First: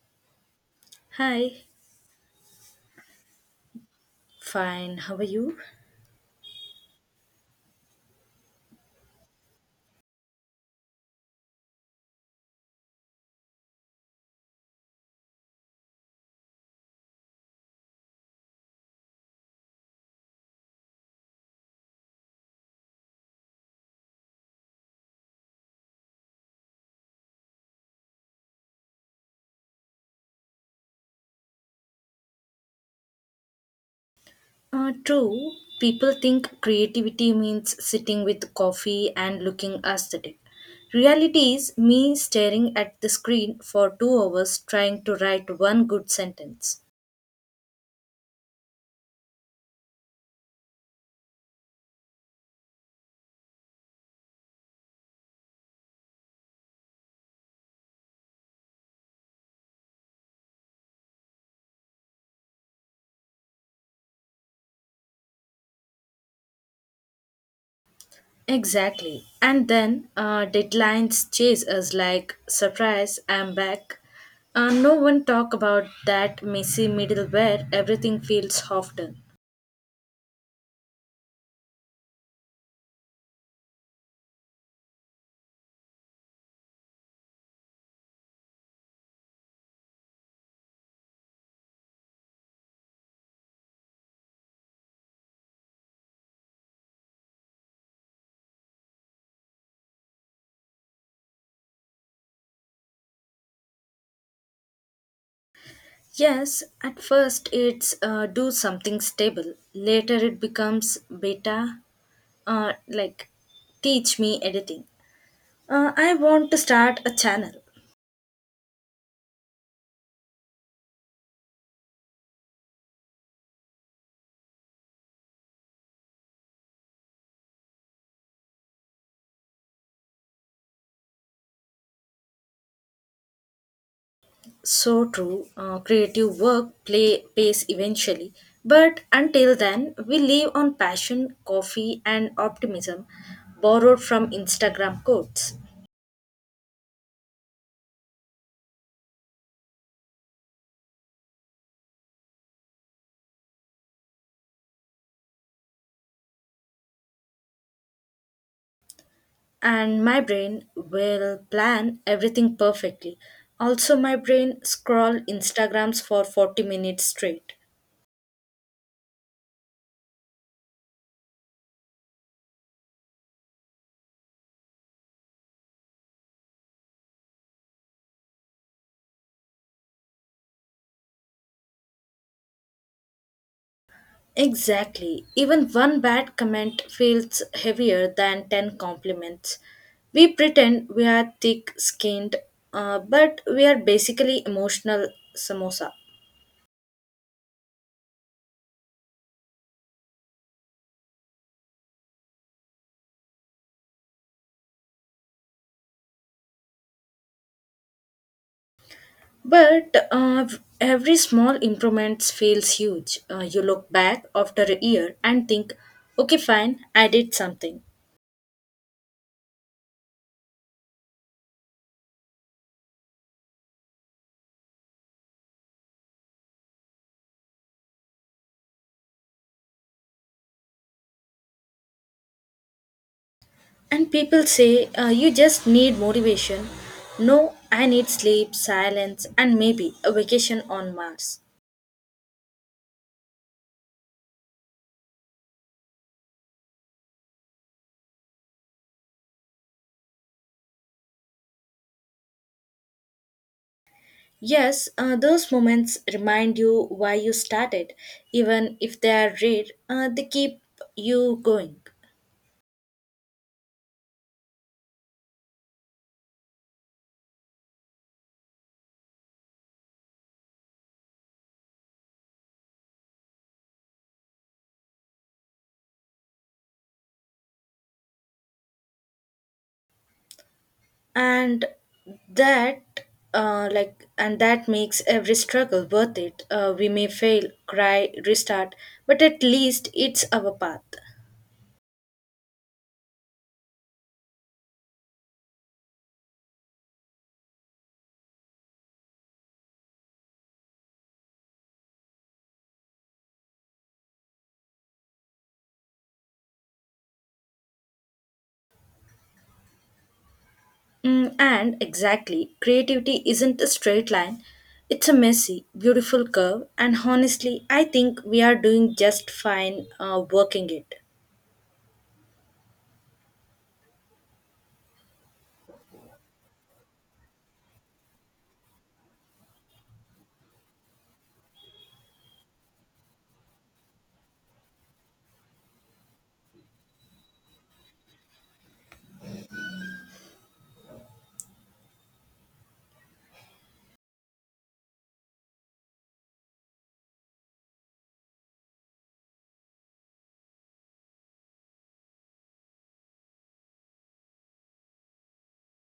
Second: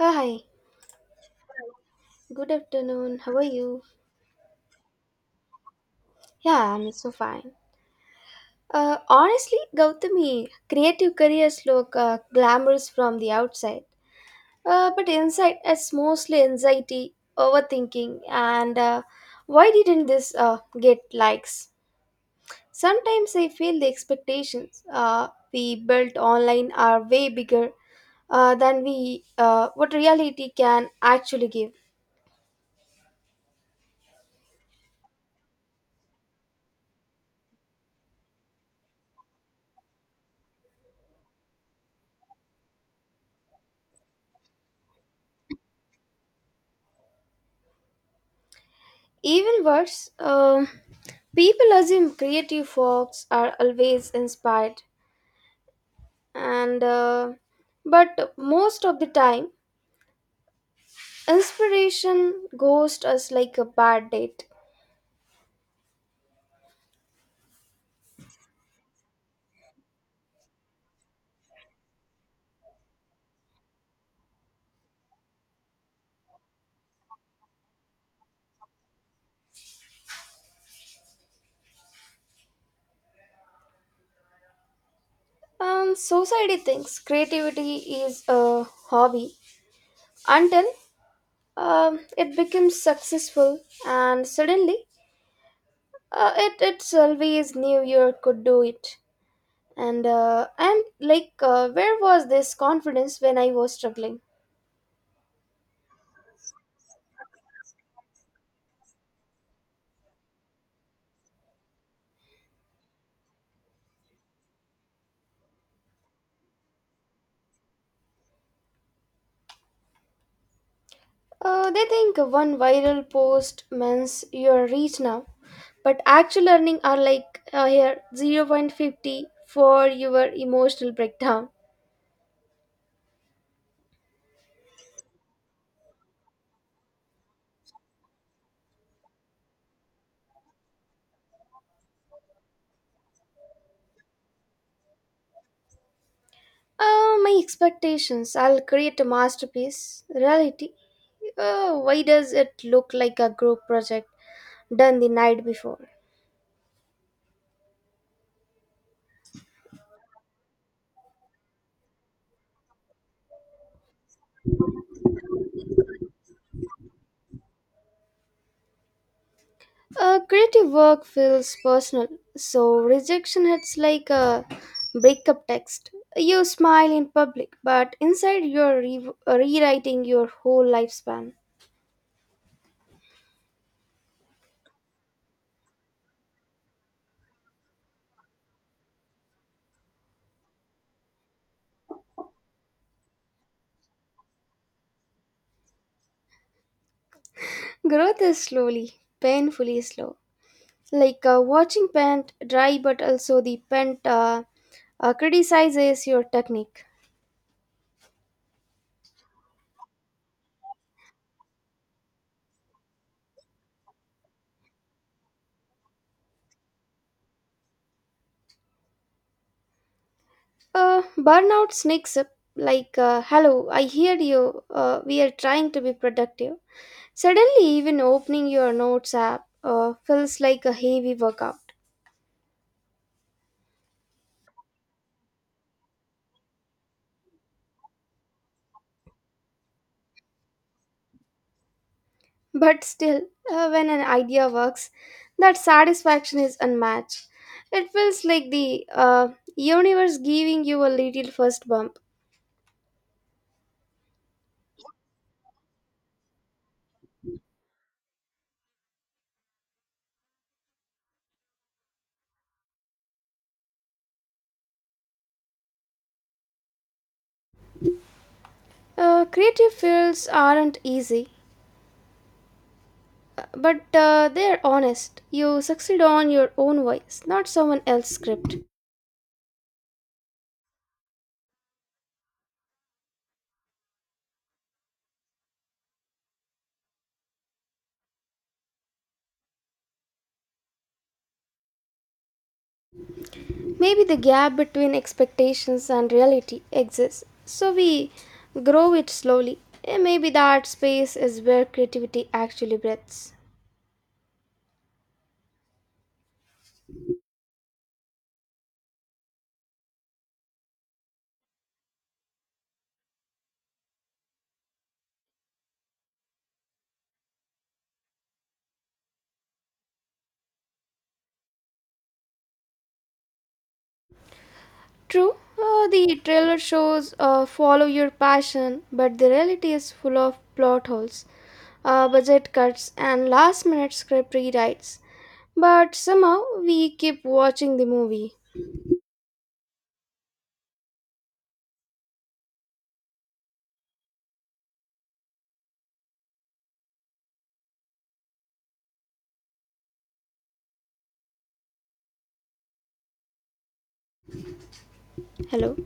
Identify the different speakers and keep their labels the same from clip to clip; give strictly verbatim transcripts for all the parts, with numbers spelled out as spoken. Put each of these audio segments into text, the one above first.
Speaker 1: Hi,
Speaker 2: Hi,
Speaker 1: good afternoon. How are you?
Speaker 2: fine. How are you?
Speaker 1: Yeah, I'm so fine. Uh, honestly, Gautami, creative careers look uh, glamorous from the outside, uh, but inside it's mostly anxiety, overthinking, and uh, why didn't this uh, get likes? Sometimes I feel the expectations uh, we built online are way bigger uh, than we uh, what reality can actually give.
Speaker 2: Uh, true. People think creativity means sitting with coffee and looking aesthetic. Reality is me staring at the screen for two hours trying to write one good sentence.
Speaker 1: Even worse, um, people assume creative folks are always inspired, and uh, but most of the time, inspiration ghosts us like a bad date.
Speaker 2: Exactly. And then uh, deadlines chase us like, surprise, I'm back. Uh, no one talk about that messy middle where everything feels half done.
Speaker 1: Um, society thinks creativity is a hobby until um, it becomes successful, and suddenly, uh, it it's always New Year could do it. And uh, I'm like, uh, where was this confidence when I was struggling?
Speaker 2: Yes, at first it's uh, do something stable. Later it becomes beta, uh, like teach me editing. Uh, I want to start a channel.
Speaker 1: Uh, they think one viral post means you're rich now, but actual earning are like uh, here zero point five zero for your emotional breakdown.
Speaker 2: So true, uh, creative work play pays eventually. But until then, we live on passion, coffee, and optimism borrowed from Instagram quotes.
Speaker 1: Uh, my expectations. I'll create a masterpiece. Reality. Uh, why does it look like a group project done the night before?
Speaker 2: And my brain will plan everything perfectly. Also, my brain scroll Instagrams for forty minutes straight.
Speaker 1: Uh, creative work feels personal, so rejection hits like a breakup text. You smile in public, but inside you're re- rewriting your whole lifespan.
Speaker 2: Exactly. Even one bad comment feels heavier than ten compliments. We pretend we are thick skinned, uh, but we are basically emotional samosa.
Speaker 1: Growth is slowly, painfully slow. Like uh, watching paint dry, but also the paint uh, uh, criticizes your technique.
Speaker 2: But uh, every small improvement feels huge. Uh, you look back after a year and think, okay, fine, I did something.
Speaker 1: Uh, burnout sneaks up like, uh, hello, I hear you. Uh, we are trying to be productive. Suddenly, even opening your notes app uh, feels like a heavy workout.
Speaker 2: And people say, uh, you just need motivation. No, I need sleep, silence, and maybe a vacation on Mars.
Speaker 1: But still, uh, when an idea works, that satisfaction is unmatched. It feels like the uh, universe giving you a little first bump.
Speaker 2: Yes, uh, those moments remind you why you started. Even if they are rare, uh, they keep you going.
Speaker 1: Uh, creative fields aren't easy, but uh, they're honest. You succeed on your own voice, not someone else's script.
Speaker 2: And that, uh, like, and that makes every struggle worth it. Uh, we may fail, cry, restart, but at least it's our path.
Speaker 1: Maybe the gap between expectations and reality exists, so we grow it slowly. Eh, Maybe the art space is where creativity actually breathes.
Speaker 2: Mm, and exactly, creativity isn't a straight line. It's a messy, beautiful curve, and honestly, I think we are doing just fine uh, working it.
Speaker 1: True, uh, the trailer shows uh, follow your passion, but the reality is full of plot holes, uh, budget cuts, and last minute script rewrites. But somehow we keep watching the movie. Hello.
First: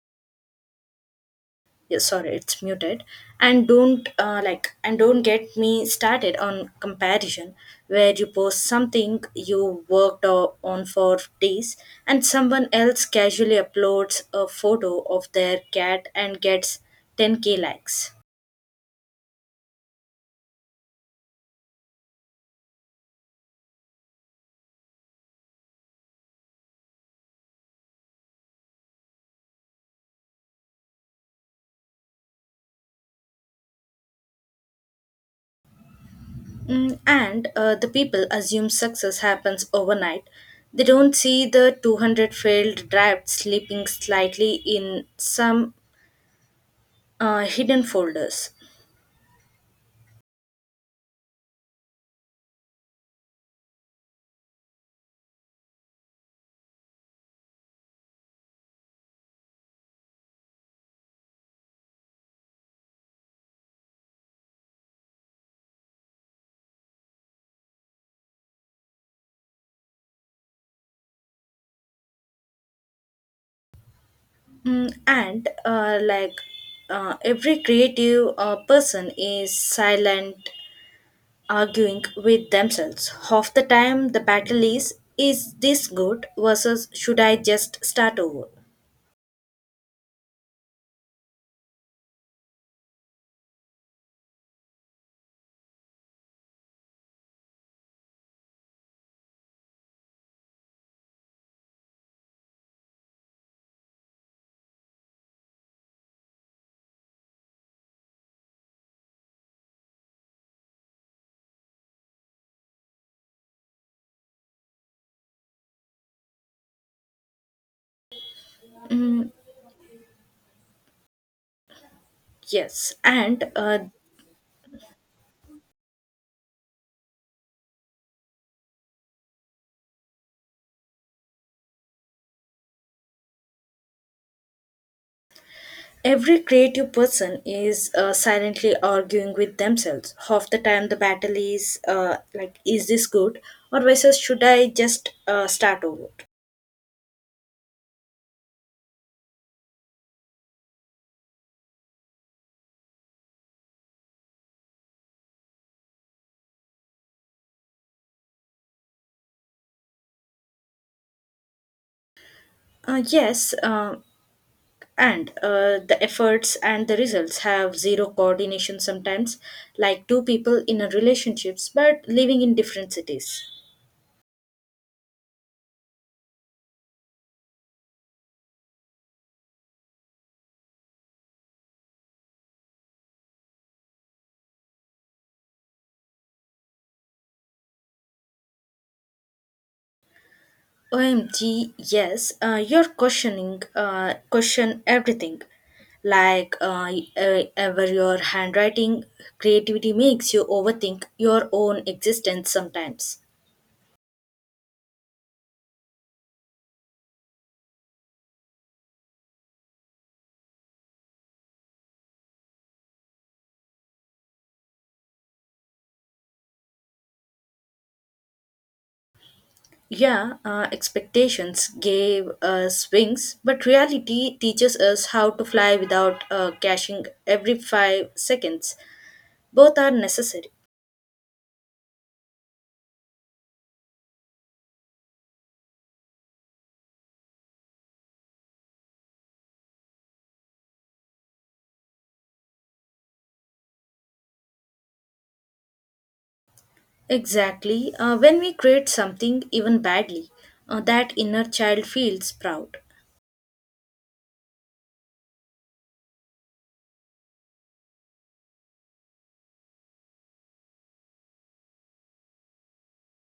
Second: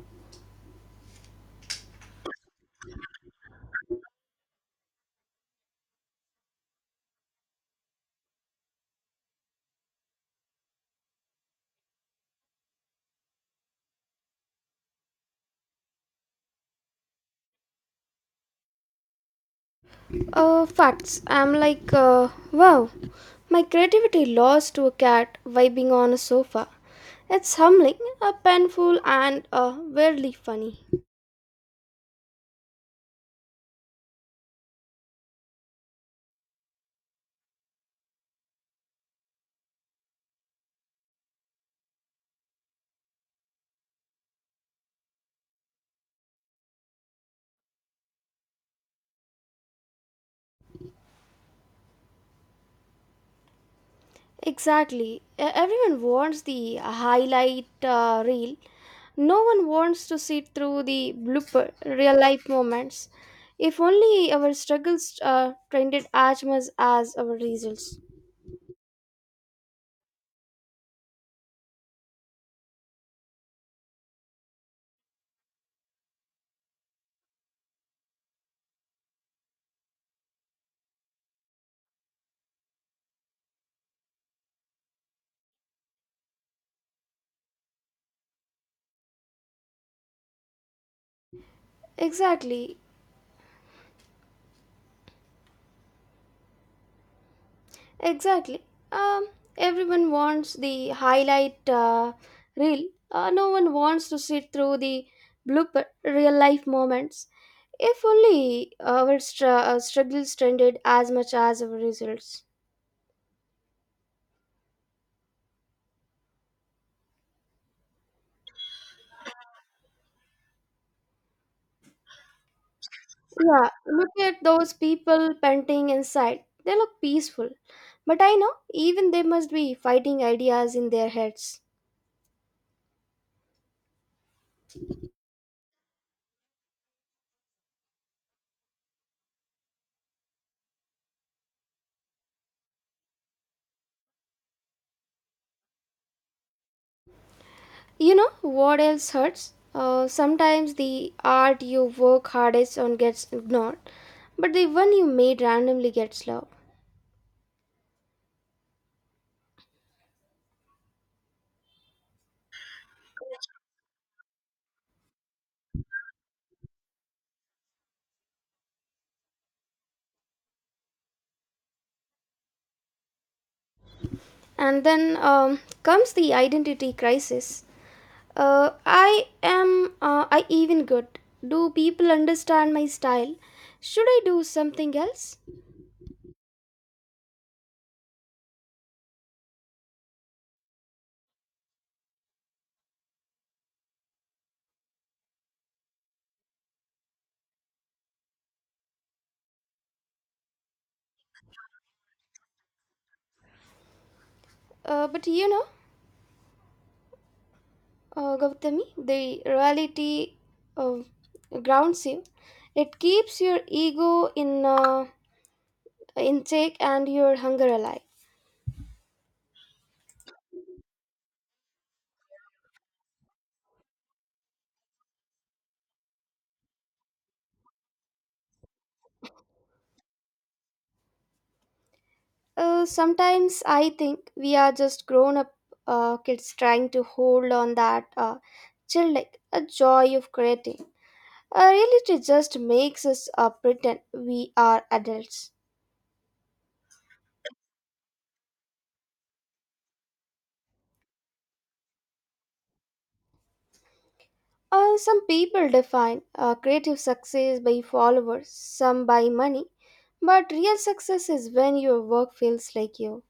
Speaker 2: Yeah, sorry, it's muted. And don't uh, like, and don't get me started on comparison, where you post something you worked o- on for days, and someone else casually uploads a photo of their cat and gets ten k likes.
Speaker 1: Uh, facts. I'm like, uh, wow, my creativity lost to a cat vibing on a sofa. It's humbling, uh, painful, and uh, weirdly funny.
Speaker 2: Mm, and uh, The people assume success happens overnight. They don't see the two hundred failed drafts sleeping slightly in some uh, hidden folders.
Speaker 1: Exactly. E- Everyone wants the highlight uh, reel. No one wants to sit through the blooper real life moments. If only our struggles uh, trended as much as our results.
Speaker 2: Mm, and uh, like uh, Every creative uh, person is silent, arguing with themselves. Half the time, the battle is is this good versus should I just start over?
Speaker 1: Exactly. Exactly. Um, Everyone wants the highlight uh, reel. Uh, no one wants to sit through the blooper real life moments. If only our str- uh, struggles trended as much as our results.
Speaker 2: Yes, and
Speaker 1: Yeah,
Speaker 2: uh,
Speaker 1: look at those people painting inside. They look peaceful. But I know even they must be fighting ideas in their heads.
Speaker 2: Every creative person is uh, silently arguing with themselves. Half the time, the battle is uh, like, is this good? Or versus, should I just uh, start over?
Speaker 1: You know what else hurts? Uh, sometimes the art you work hardest on gets ignored, but the one you made randomly gets loved.
Speaker 2: Uh, yes, uh, and uh, The efforts and the results have zero coordination sometimes, like two people in a relationships but living in different cities.
Speaker 1: And then um, comes the identity crisis. Uh, I am, uh, I even good? Do people understand my style? Should I do something else?
Speaker 2: O M G, yes, uh, you're questioning, uh, question everything. Like uh, uh, ever your handwriting, creativity makes you overthink your own existence sometimes.
Speaker 1: Uh, but you know, uh, Gautami, the reality uh, grounds you. It keeps your ego in uh, in check and your hunger alive.
Speaker 2: Yeah, uh, expectations gave us wings, but reality teaches us how to fly without uh, caching every five seconds. Both are necessary.
Speaker 1: Uh, sometimes I think we are just grown up uh, kids trying to hold on that uh, chill like a joy of creating. Uh, reality just makes us uh, pretend we are adults.
Speaker 2: Exactly. Uh, when we create something, even badly, uh, that inner child feels proud.
Speaker 1: Uh, some people define uh, creative success by followers, some by money, but real success is when your work feels like you.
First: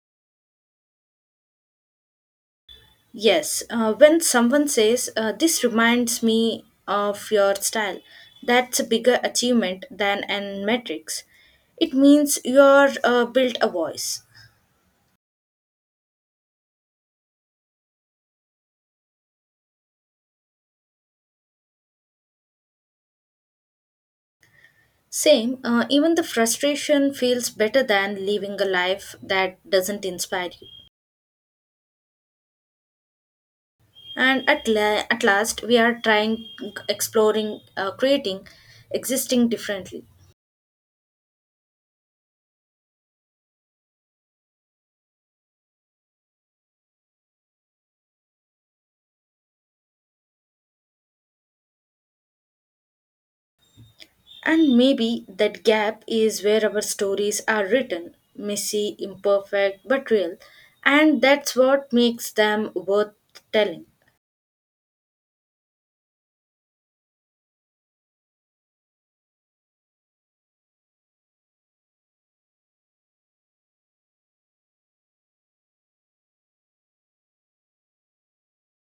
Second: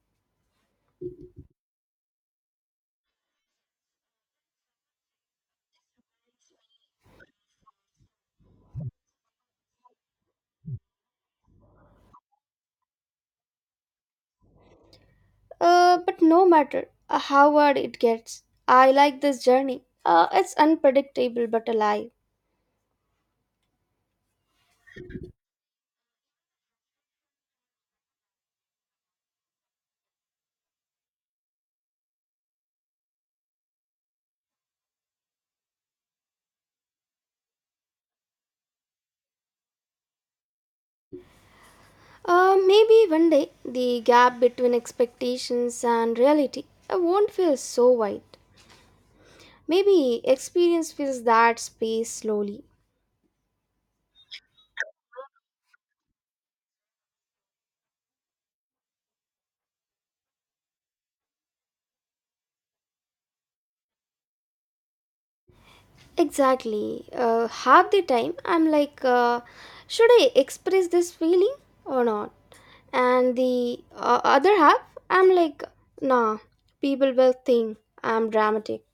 Speaker 2: Yes, uh, when someone says, uh, this reminds me of your style, that's a bigger achievement than an metrics. It means you're uh, built a voice.
Speaker 1: Uh, but no matter uh, how hard it gets, I like this journey. Uh, it's unpredictable but alive.
Speaker 2: Same, uh, even the frustration feels better than living a life that doesn't inspire you. And at, la- at last, we are trying, exploring, uh, creating, existing differently.
Speaker 1: Uh, maybe one day the gap between expectations and reality uh, won't feel so wide. Maybe experience fills that space slowly.
Speaker 2: And maybe that gap is where our stories are written messy, imperfect, but real. And that's what makes them worth telling.
Speaker 1: Exactly. Uh, half the time I'm like, uh, should I express this feeling or not? And the uh, other half, I'm like, nah, people will think I'm dramatic.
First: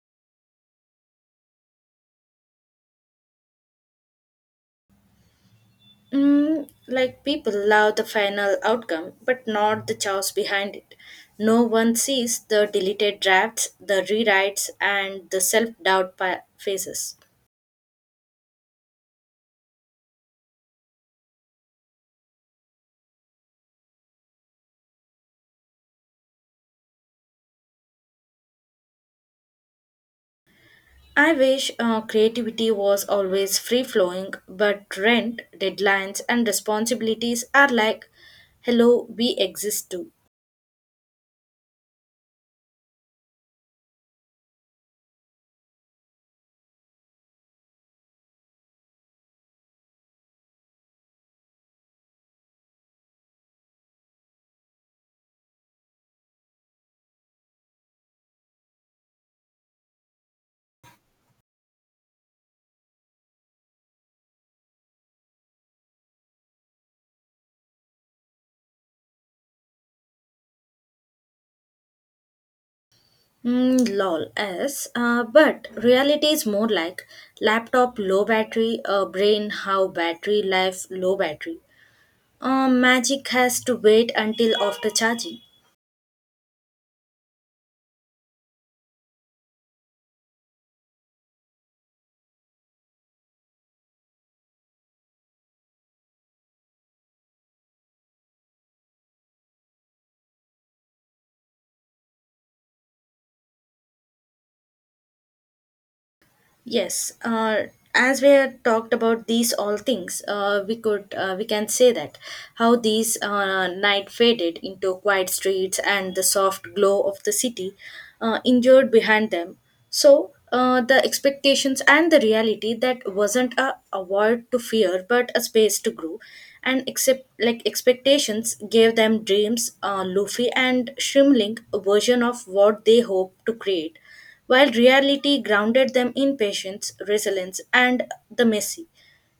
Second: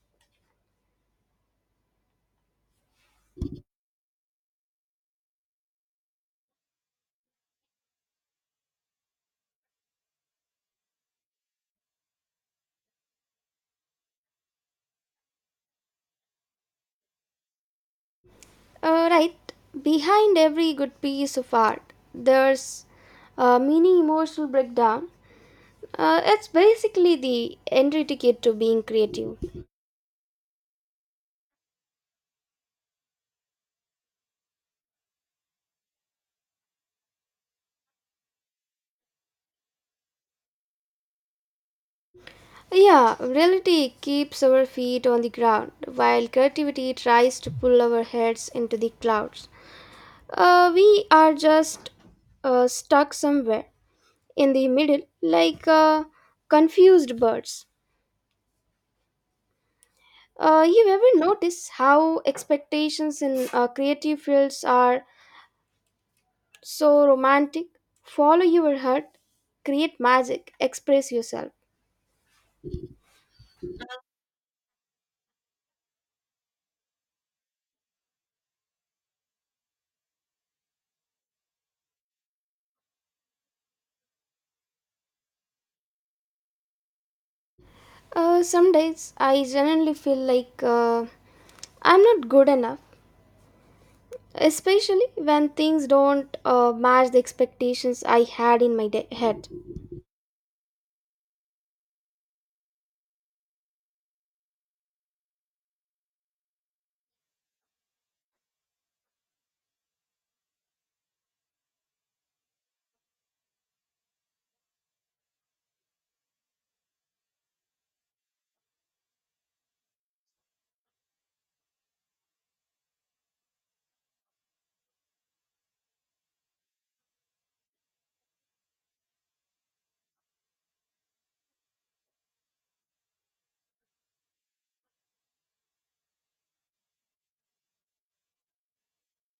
Speaker 2: Mm, like people love the final outcome, but not the chaos behind it. No one sees the deleted drafts, the rewrites, and the self doubt phases.
Speaker 1: Uh, right. Behind every good piece of art, there's a mini emotional breakdown. Uh, it's basically the entry ticket to being creative.
Speaker 2: I wish uh, creativity was always free flowing, but rent, deadlines, and responsibilities are like, hello, we exist too.
Speaker 1: Yeah, reality keeps our feet on the ground, while creativity tries to pull our heads into the clouds. Uh, we are just uh, stuck somewhere in the middle, like uh, confused birds. Uh, you ever notice how expectations in uh, creative fields are so romantic? Follow your heart, create magic, express yourself.
Speaker 2: Mm, lol, yes. Uh, but reality is more like laptop low battery, uh, brain how battery life low battery. Uh, magic has to wait until after charging.
Speaker 1: Uh, some days I generally feel like uh, I'm not good enough, especially when things don't uh, match the expectations I had in my de- head.
Speaker 2: Yes, uh, as we had talked about these all things, uh, we could uh, we can say that how these uh, night faded into quiet streets and the soft glow of the city, uh, endured behind them. So uh, the expectations and the reality that wasn't a, a void to fear, but a space to grow, and except like expectations gave them dreams, uh, Luffy and Shrimling, a version of what they hoped to create while reality grounded them in patience, resilience, and the messy,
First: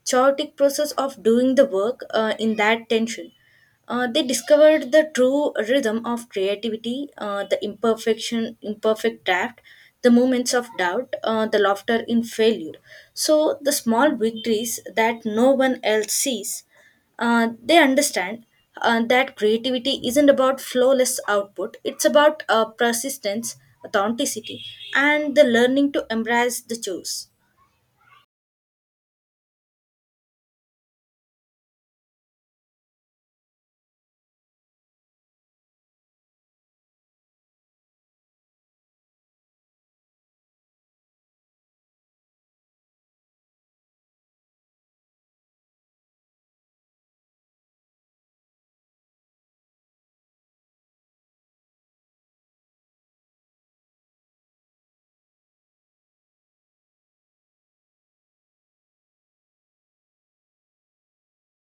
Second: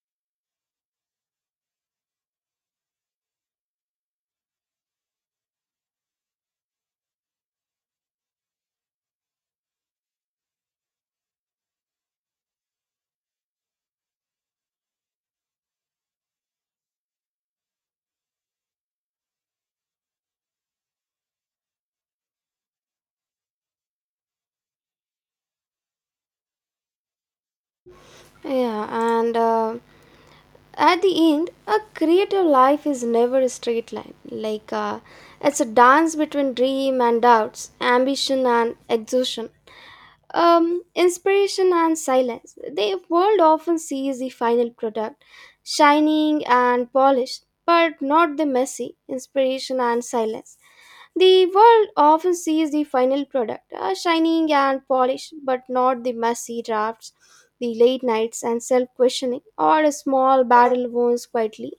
Speaker 2: chaotic process of doing the work uh, in that tension. Uh, they discovered the true rhythm of creativity, uh, the imperfection, imperfect draft, the moments of doubt, uh, the laughter in failure. So the small victories that no one else sees, uh, they understand uh, that creativity isn't about flawless output. It's about uh, persistence, authenticity, and the learning to embrace the choice.
Speaker 1: Yeah, and uh, at the end, a creative life is never a straight line. Like uh, it's a dance between dream and doubts, ambition and exhaustion. Um, inspiration and silence. The world often sees the final product, shining and polished, but not the messy inspiration and silence. The world often sees the final product, uh, shining and polished, but not the messy drafts, the late nights and self questioning, or a small battle wounds quietly,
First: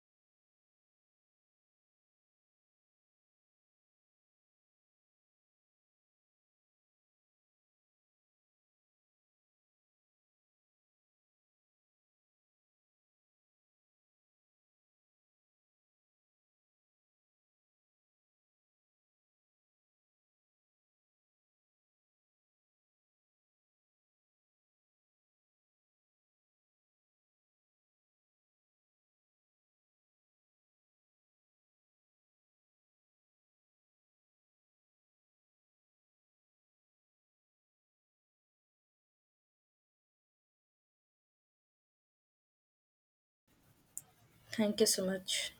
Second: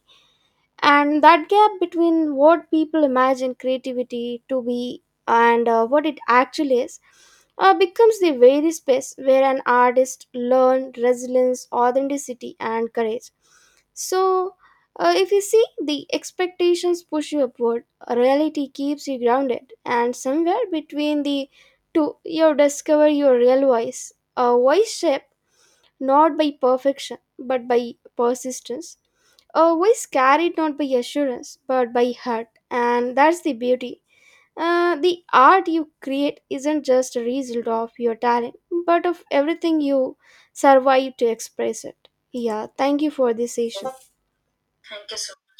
Speaker 1: and that gap between what people imagine creativity to be and uh, what it actually is uh, becomes the very space where an artist learns resilience, authenticity, and courage. So uh, if you see, the expectations push you upward, reality keeps you grounded, and somewhere between the two you discover your real voice, a voice shaped not by perfection but by persistence, uh, we is carried not by assurance but by heart, and that's the beauty. Uh, the art you create isn't just a result of your talent, but of everything you survive to express it. Yeah, thank you for this session.
Speaker 2: Thank you so much.